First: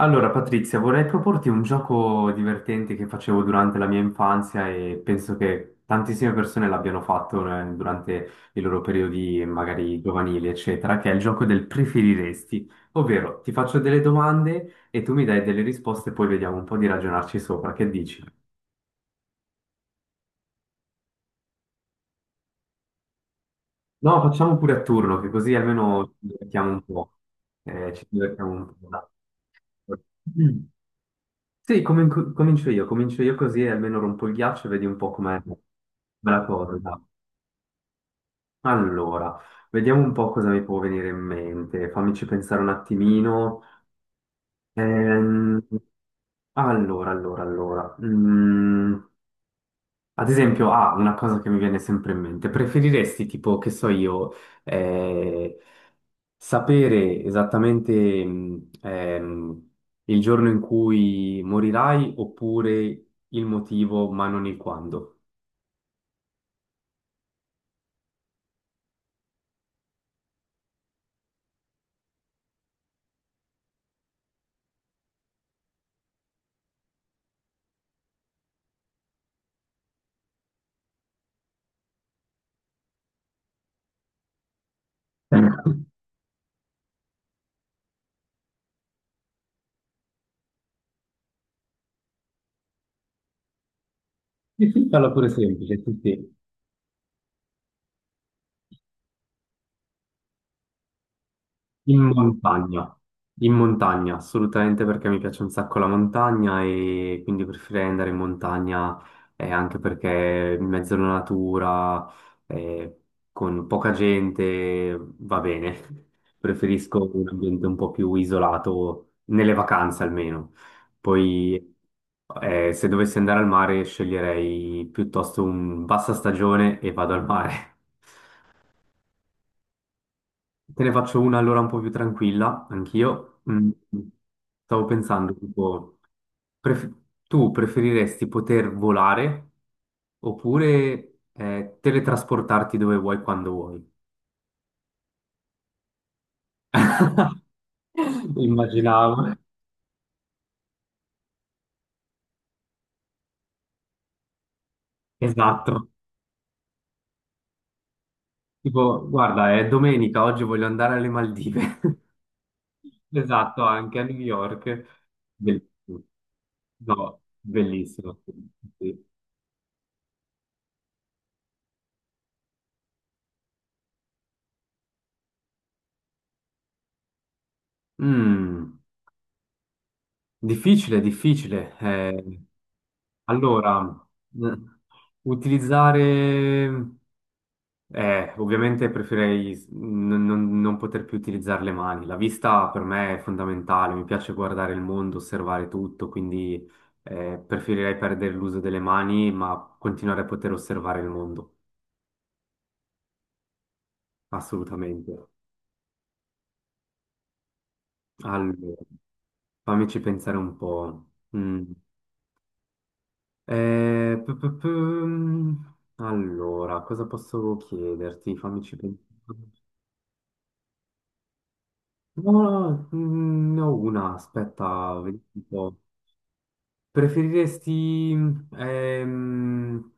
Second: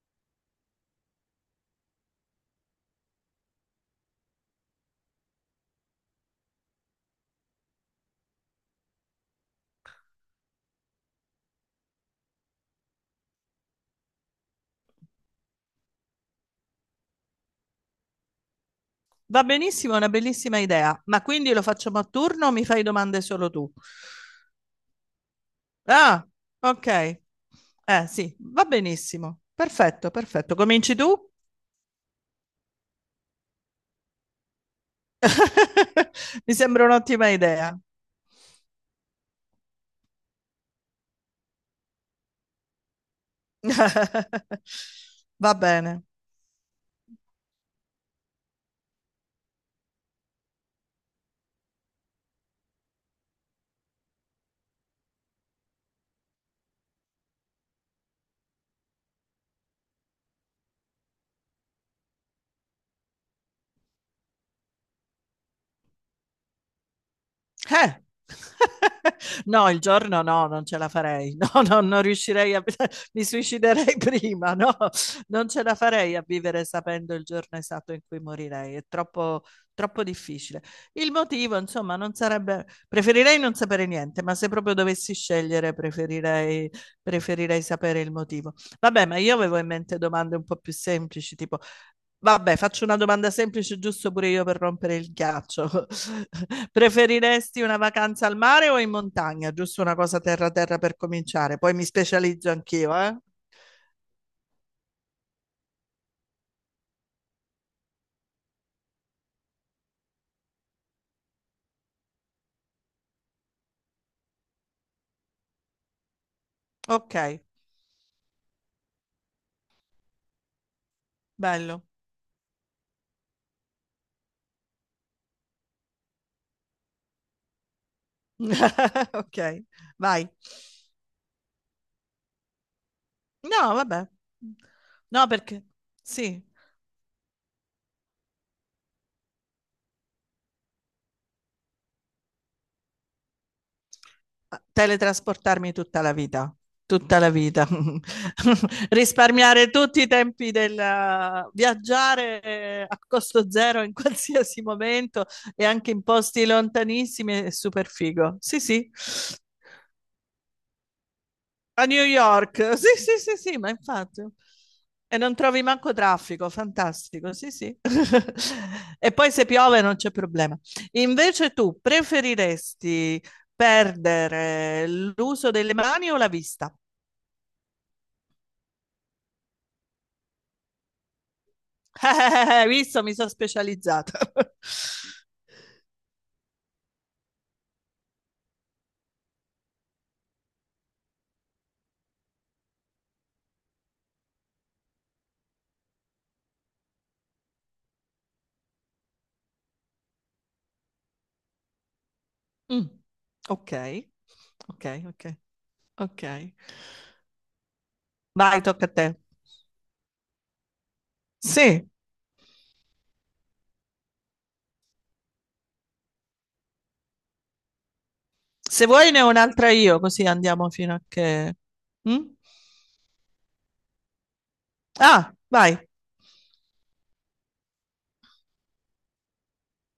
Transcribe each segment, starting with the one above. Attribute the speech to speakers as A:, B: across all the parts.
A: Allora, Patrizia, vorrei proporti un gioco divertente che facevo durante la mia infanzia e penso che tantissime persone l'abbiano fatto, durante i loro periodi magari giovanili, eccetera, che è il gioco del preferiresti, ovvero ti faccio delle domande e tu mi dai delle risposte e poi vediamo un po' di ragionarci sopra. Che dici?
B: Va benissimo, è una bellissima idea. Ma quindi lo facciamo a turno o mi fai domande solo tu?
A: No, facciamo pure a turno, che così almeno ci
B: Ah,
A: divertiamo un
B: ok.
A: po'. Ci
B: Eh sì,
A: divertiamo
B: va
A: un po'. Dai.
B: benissimo. Perfetto, perfetto.
A: Mm.
B: Cominci tu?
A: Sì, comincio io così almeno rompo il ghiaccio e vedi un po' com'è la
B: Mi
A: cosa.
B: sembra un'ottima idea.
A: Allora, vediamo un po' cosa mi può venire in mente, fammici pensare un attimino.
B: Va
A: Ehm,
B: bene.
A: allora, allora. Mm. Ad esempio, ah, una cosa che mi viene sempre in mente, preferiresti tipo, che so io, eh, sapere esattamente il giorno in cui morirai oppure il motivo, ma non il quando?
B: Eh. No, il giorno no, non ce la farei. No, no, non riuscirei a mi suiciderei prima, no. Non ce la farei a vivere sapendo il giorno esatto in cui morirei, è troppo troppo difficile. Il motivo, insomma, non sarebbe preferirei non sapere niente, ma se proprio dovessi scegliere preferirei sapere il motivo. Vabbè, ma io avevo in mente domande un po' più semplici, tipo. Vabbè, faccio una domanda semplice, giusto pure io per rompere
A: Farla
B: il
A: pure semplice,
B: ghiaccio.
A: sì, sì.
B: Preferiresti una vacanza al mare o in montagna? Giusto una cosa terra terra per cominciare, poi mi
A: In
B: specializzo
A: montagna,
B: anch'io, eh?
A: in montagna, assolutamente perché mi piace un sacco la montagna e quindi preferirei andare in montagna anche perché in mezzo alla natura, eh, con poca gente, va bene. Preferisco
B: Ok,
A: un ambiente un po' più isolato, nelle vacanze almeno. Poi
B: bello.
A: se dovessi andare al mare sceglierei piuttosto un bassa stagione e vado al mare.
B: Ok, vai.
A: Te ne faccio una allora un po' più tranquilla, anch'io. Mm,
B: No, vabbè.
A: stavo
B: No,
A: pensando,
B: perché
A: tipo,
B: sì,
A: pref- tu preferiresti poter volare oppure teletrasportarti dove vuoi quando vuoi?
B: teletrasportarmi tutta la vita, tutta la vita.
A: Immaginavo.
B: Risparmiare tutti i tempi del viaggiare a costo zero in qualsiasi momento e
A: Esatto.
B: anche in posti lontanissimi è super figo. Sì, sì.
A: Tipo, guarda, è domenica, oggi voglio andare alle Maldive.
B: A New York, sì, sì, sì, sì,
A: Esatto,
B: ma
A: anche a New
B: infatti.
A: York.
B: E non trovi manco
A: Bellissimo.
B: traffico,
A: No,
B: fantastico, sì, sì.
A: bellissimo. Sì.
B: E poi se piove non c'è problema. Invece tu preferiresti perdere l'uso delle mani o la vista?
A: Mm, difficile, difficile.
B: Visto, mi sono
A: Allora,
B: specializzata.
A: mh, utilizzare, ovviamente preferirei non poter più utilizzare le mani. La vista per me è fondamentale, mi piace guardare il mondo, osservare tutto, quindi preferirei perdere l'uso delle mani, ma continuare a poter osservare il mondo,
B: Mm, ok, ok, ok,
A: assolutamente.
B: ok. Vai,
A: Allora,
B: tocca a te.
A: fammici pensare un po'. Mm.
B: Sì,
A: Eh, pu- pu- pu- Allora, cosa posso chiederti? Fammici
B: se vuoi ne ho
A: pensare.
B: un'altra io, così andiamo fino a che... Mm?
A: No, mm, ne ho una, aspetta, vediamo
B: Ah,
A: un po'.
B: vai.
A: Preferiresti ehm,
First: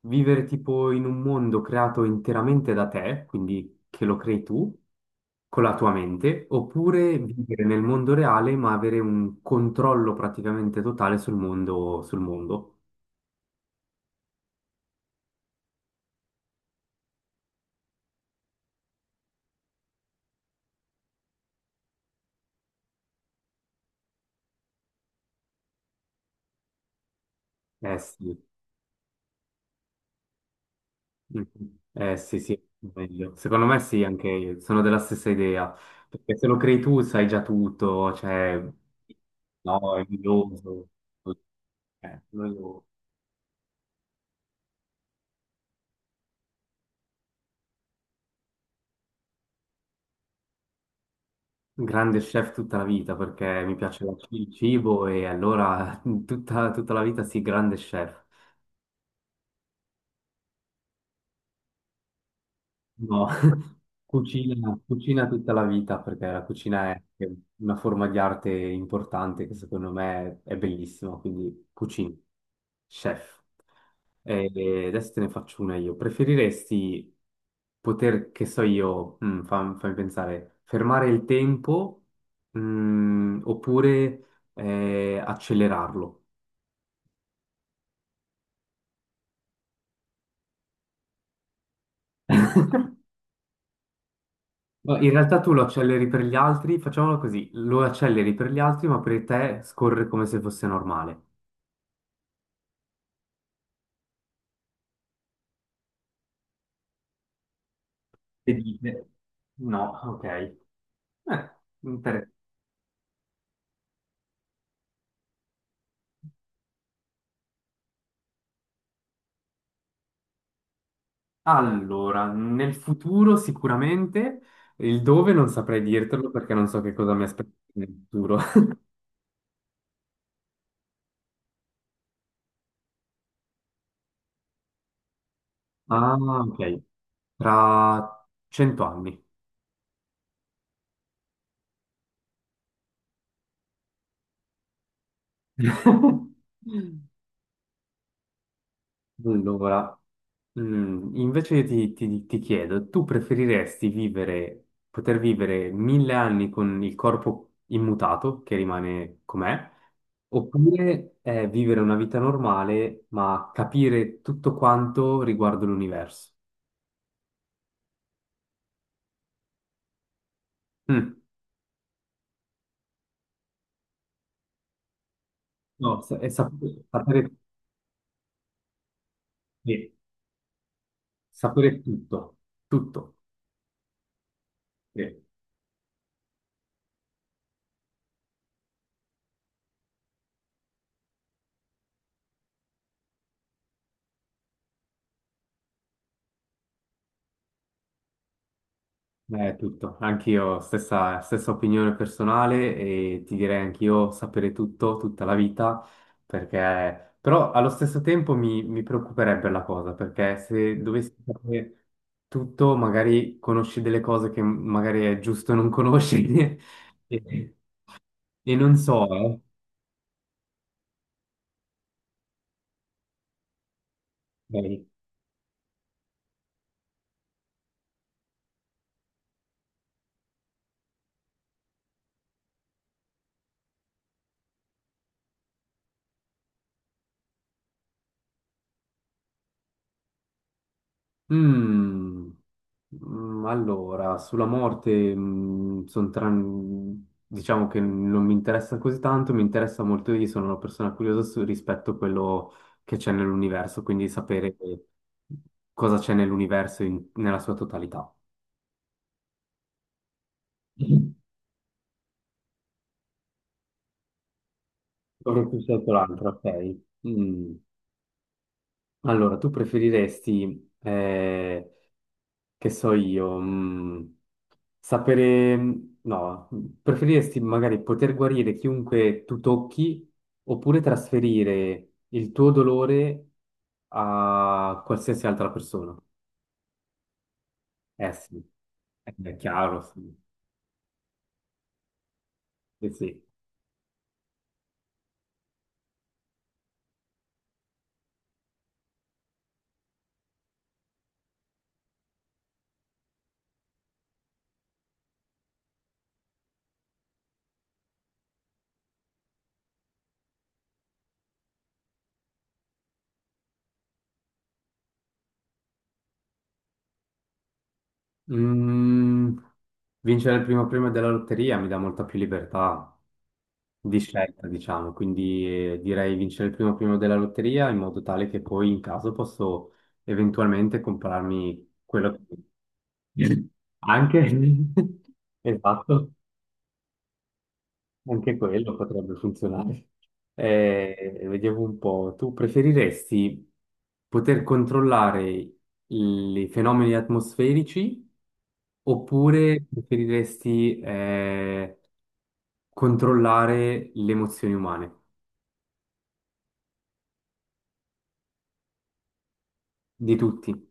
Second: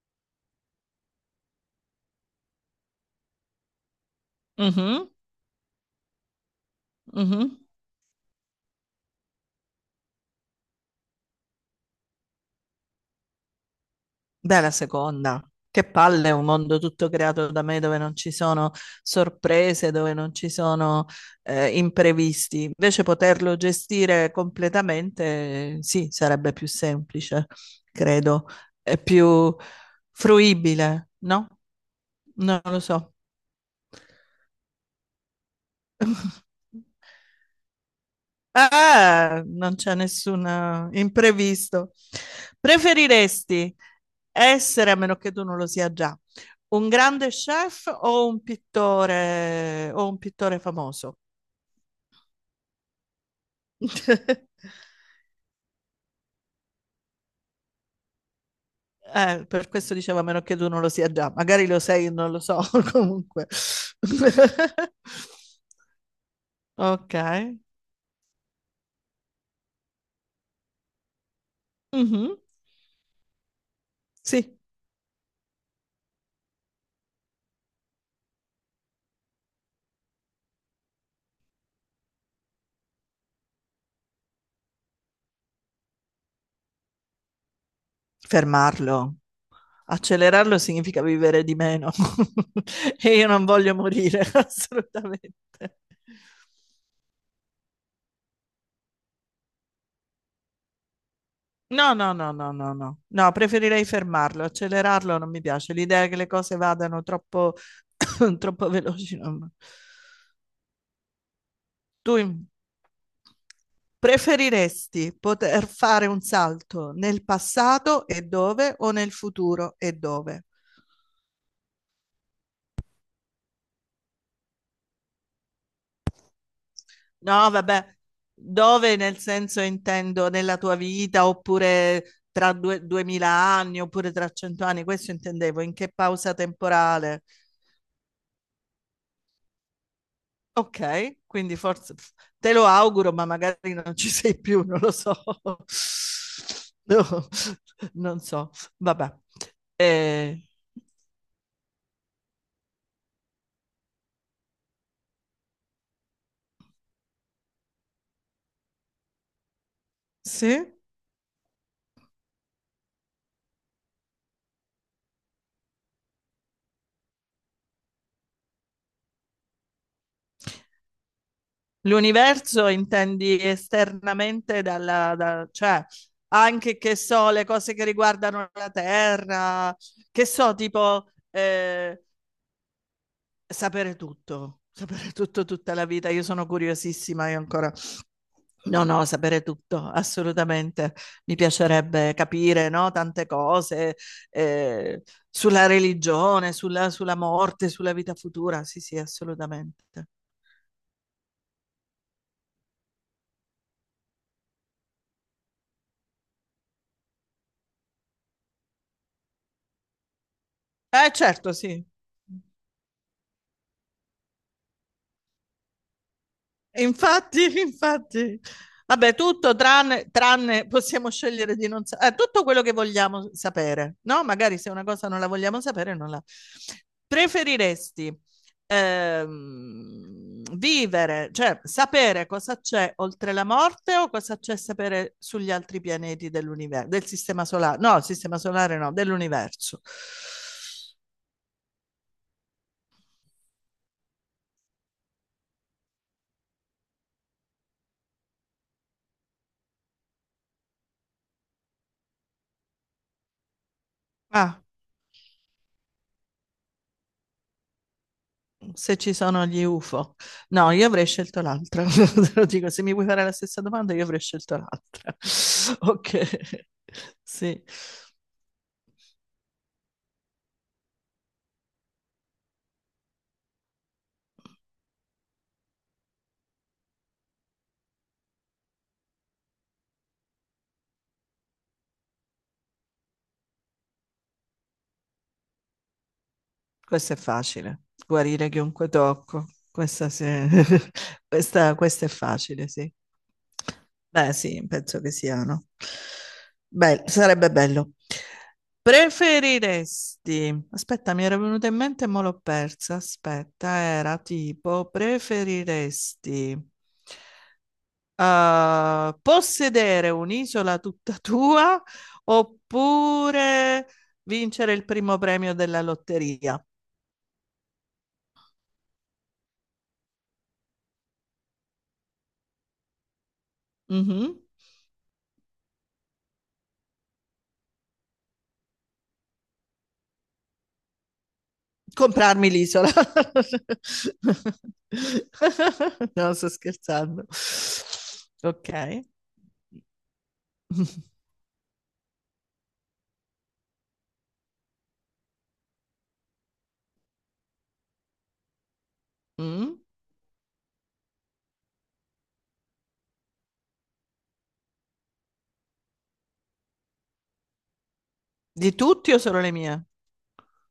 A: vivere tipo in un mondo creato interamente da te, quindi che lo crei tu
B: Mhm,
A: con la tua mente, oppure
B: mhm.
A: vivere nel mondo reale ma avere un controllo praticamente totale sul mondo, sul mondo?
B: Beh, la seconda. Che palle, è un mondo tutto creato da me dove non ci sono sorprese, dove non ci sono imprevisti. Invece poterlo gestire completamente, sì, sarebbe più semplice,
A: Eh sì.
B: credo, è più fruibile,
A: Mm.
B: no?
A: Eh sì, sì,
B: Non lo so.
A: meglio. Secondo me sì, anche sono della stessa idea, perché se lo crei tu sai già tutto, cioè,
B: Ah, non c'è
A: no, è noioso,
B: nessun imprevisto.
A: eh, noioso.
B: Preferiresti essere, a meno che tu non lo sia già, un grande chef o un pittore famoso?
A: Grande chef tutta la vita, perché mi piace il cibo e allora tutta, tutta la vita sì, grande chef.
B: Per questo dicevo, a meno che tu non lo sia già, magari lo sei, non lo so,
A: No.
B: comunque.
A: Cucina, cucina tutta la vita perché la cucina è
B: Ok.
A: una forma di arte importante che secondo me è bellissima, quindi cucina,
B: Mhm.
A: chef. E
B: Sì,
A: e adesso te ne faccio una io. Preferiresti poter, che so io, fammi pensare, fermare il tempo, mm, oppure accelerarlo?
B: fermarlo. Accelerarlo significa vivere di meno e io non voglio morire
A: No, in
B: assolutamente.
A: realtà tu lo acceleri per gli altri, facciamolo così, lo acceleri per gli altri, ma per te scorre come se fosse normale.
B: No, no, no, no, no, no, no, preferirei fermarlo, accelerarlo non mi piace, l'idea che le cose vadano troppo,
A: Le
B: troppo
A: dite?
B: veloci.
A: No, ok.
B: Tu
A: Inter-
B: im- preferiresti poter fare un salto nel passato e dove o nel futuro e dove?
A: Allora, nel futuro sicuramente, il dove non saprei dirtelo perché non so che cosa mi
B: No,
A: aspetta
B: vabbè,
A: nel futuro.
B: dove nel senso intendo nella tua vita oppure tra due, 2000 anni oppure tra 100 anni, questo intendevo, in che
A: Ah,
B: pausa
A: ok.
B: temporale.
A: Tra 100 anni.
B: Ok, quindi forse te lo auguro, ma magari non ci sei più, non lo so. No, non so, vabbè.
A: Allora,
B: Eh,
A: mm, invece ti chiedo, tu preferiresti vivere, poter vivere 1000 anni con il corpo immutato, che rimane com'è,
B: sì?
A: oppure vivere una vita normale ma capire tutto quanto riguardo l'universo? Mm,
B: L'universo intendi esternamente dalla, cioè
A: no,
B: anche
A: sapere,
B: che so, le cose che riguardano la Terra,
A: sì,
B: che so, tipo
A: sapere tutto, tutto.
B: sapere
A: Sì.
B: tutto tutta la vita. Io sono curiosissima, io ancora. No, no, sapere tutto, assolutamente. Mi piacerebbe capire, no, tante cose eh, sulla religione, sulla morte, sulla vita futura. Sì, sì,
A: È tutto,
B: assolutamente.
A: anch'io stessa, stessa opinione personale e ti direi anch'io sapere tutto, tutta la vita, perché però allo stesso tempo mi preoccuperebbe la cosa, perché se dovessi
B: Certo, sì.
A: sapere tutto, magari conosci delle cose che magari è giusto non conoscere
B: Infatti,
A: e,
B: infatti,
A: e non so,
B: vabbè,
A: eh.
B: tutto tranne possiamo scegliere di non sapere, tutto quello che vogliamo sapere, no? Magari se una
A: Ok.
B: cosa non la vogliamo sapere, non la... Preferiresti vivere, cioè sapere cosa c'è oltre la morte o cosa c'è sapere sugli altri pianeti dell'universo, del sistema solare? No, il sistema solare no, dell'universo.
A: Mm, allora, sulla morte, mm, diciamo che non mi interessa così tanto, mi interessa molto, io sono una persona curiosa rispetto a quello che c'è nell'universo, quindi sapere
B: Ah.
A: cosa c'è nell'universo nella sua totalità.
B: Se ci sono gli UFO. No, io avrei scelto l'altra. Te lo dico, se mi vuoi fare la stessa domanda, io avrei scelto l'altra.
A: Avrei più scelto l'altro,
B: Ok,
A: ok. Mm.
B: sì.
A: Allora, tu preferiresti che so io, mm, sapere, no, preferiresti magari poter guarire chiunque tu tocchi oppure trasferire il tuo dolore a qualsiasi altra persona?
B: Questo è facile,
A: Eh sì,
B: guarire chiunque
A: è
B: tocco.
A: chiaro,
B: Questa,
A: sì.
B: sì- questa è facile,
A: Eh
B: sì.
A: sì.
B: Beh, sì, penso che siano. Beh, sarebbe bello. Preferiresti, aspetta, mi era venuta in mente e mo l'ho persa. Aspetta, era tipo, preferiresti possedere un'isola tutta tua oppure vincere il primo premio della lotteria?
A: Mm, vincere il primo premio della lotteria mi dà molta più libertà. Di
B: Mh-mh.
A: scelta, diciamo, quindi direi vincere il primo primo della lotteria in modo tale che poi in caso posso eventualmente comprarmi quello
B: Comprarmi l'isola.
A: che... Anche... Esatto,
B: No, sto scherzando.
A: anche quello
B: Okay.
A: potrebbe funzionare. Vediamo un po', tu preferiresti poter controllare i fenomeni atmosferici oppure
B: Mh.
A: preferiresti controllare le emozioni umane?
B: Di tutti o solo le mie?
A: Di tutti.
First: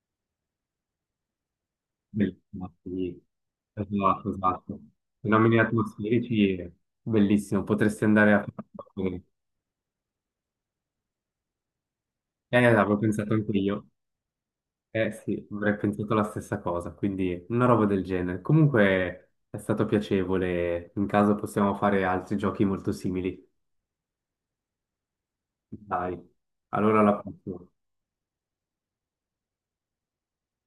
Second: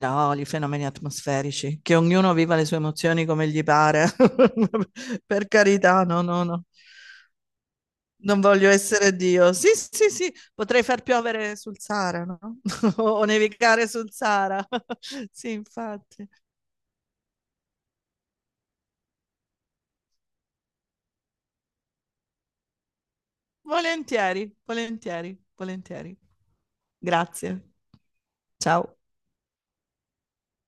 B: No, i fenomeni atmosferici, che ognuno viva le
A: Bellissimo,
B: sue
A: sì.
B: emozioni come gli pare.
A: Esatto, esatto.
B: Per
A: Fenomeni
B: carità, no, no,
A: atmosferici,
B: no.
A: è bellissimo, potresti andare
B: Non
A: a
B: voglio essere
A: fare.
B: Dio. Sì, sì, sì, potrei far piovere sul Sahara, no,
A: Avevo
B: o
A: pensato anche io.
B: nevicare sul Sahara.
A: Eh sì,
B: Sì,
A: avrei pensato la
B: infatti.
A: stessa cosa, quindi una roba del genere. Comunque è stato piacevole, in caso possiamo fare altri giochi molto simili.
B: Volentieri, volentieri, volentieri.
A: Dai, allora alla prossima.
B: Grazie. Ciao.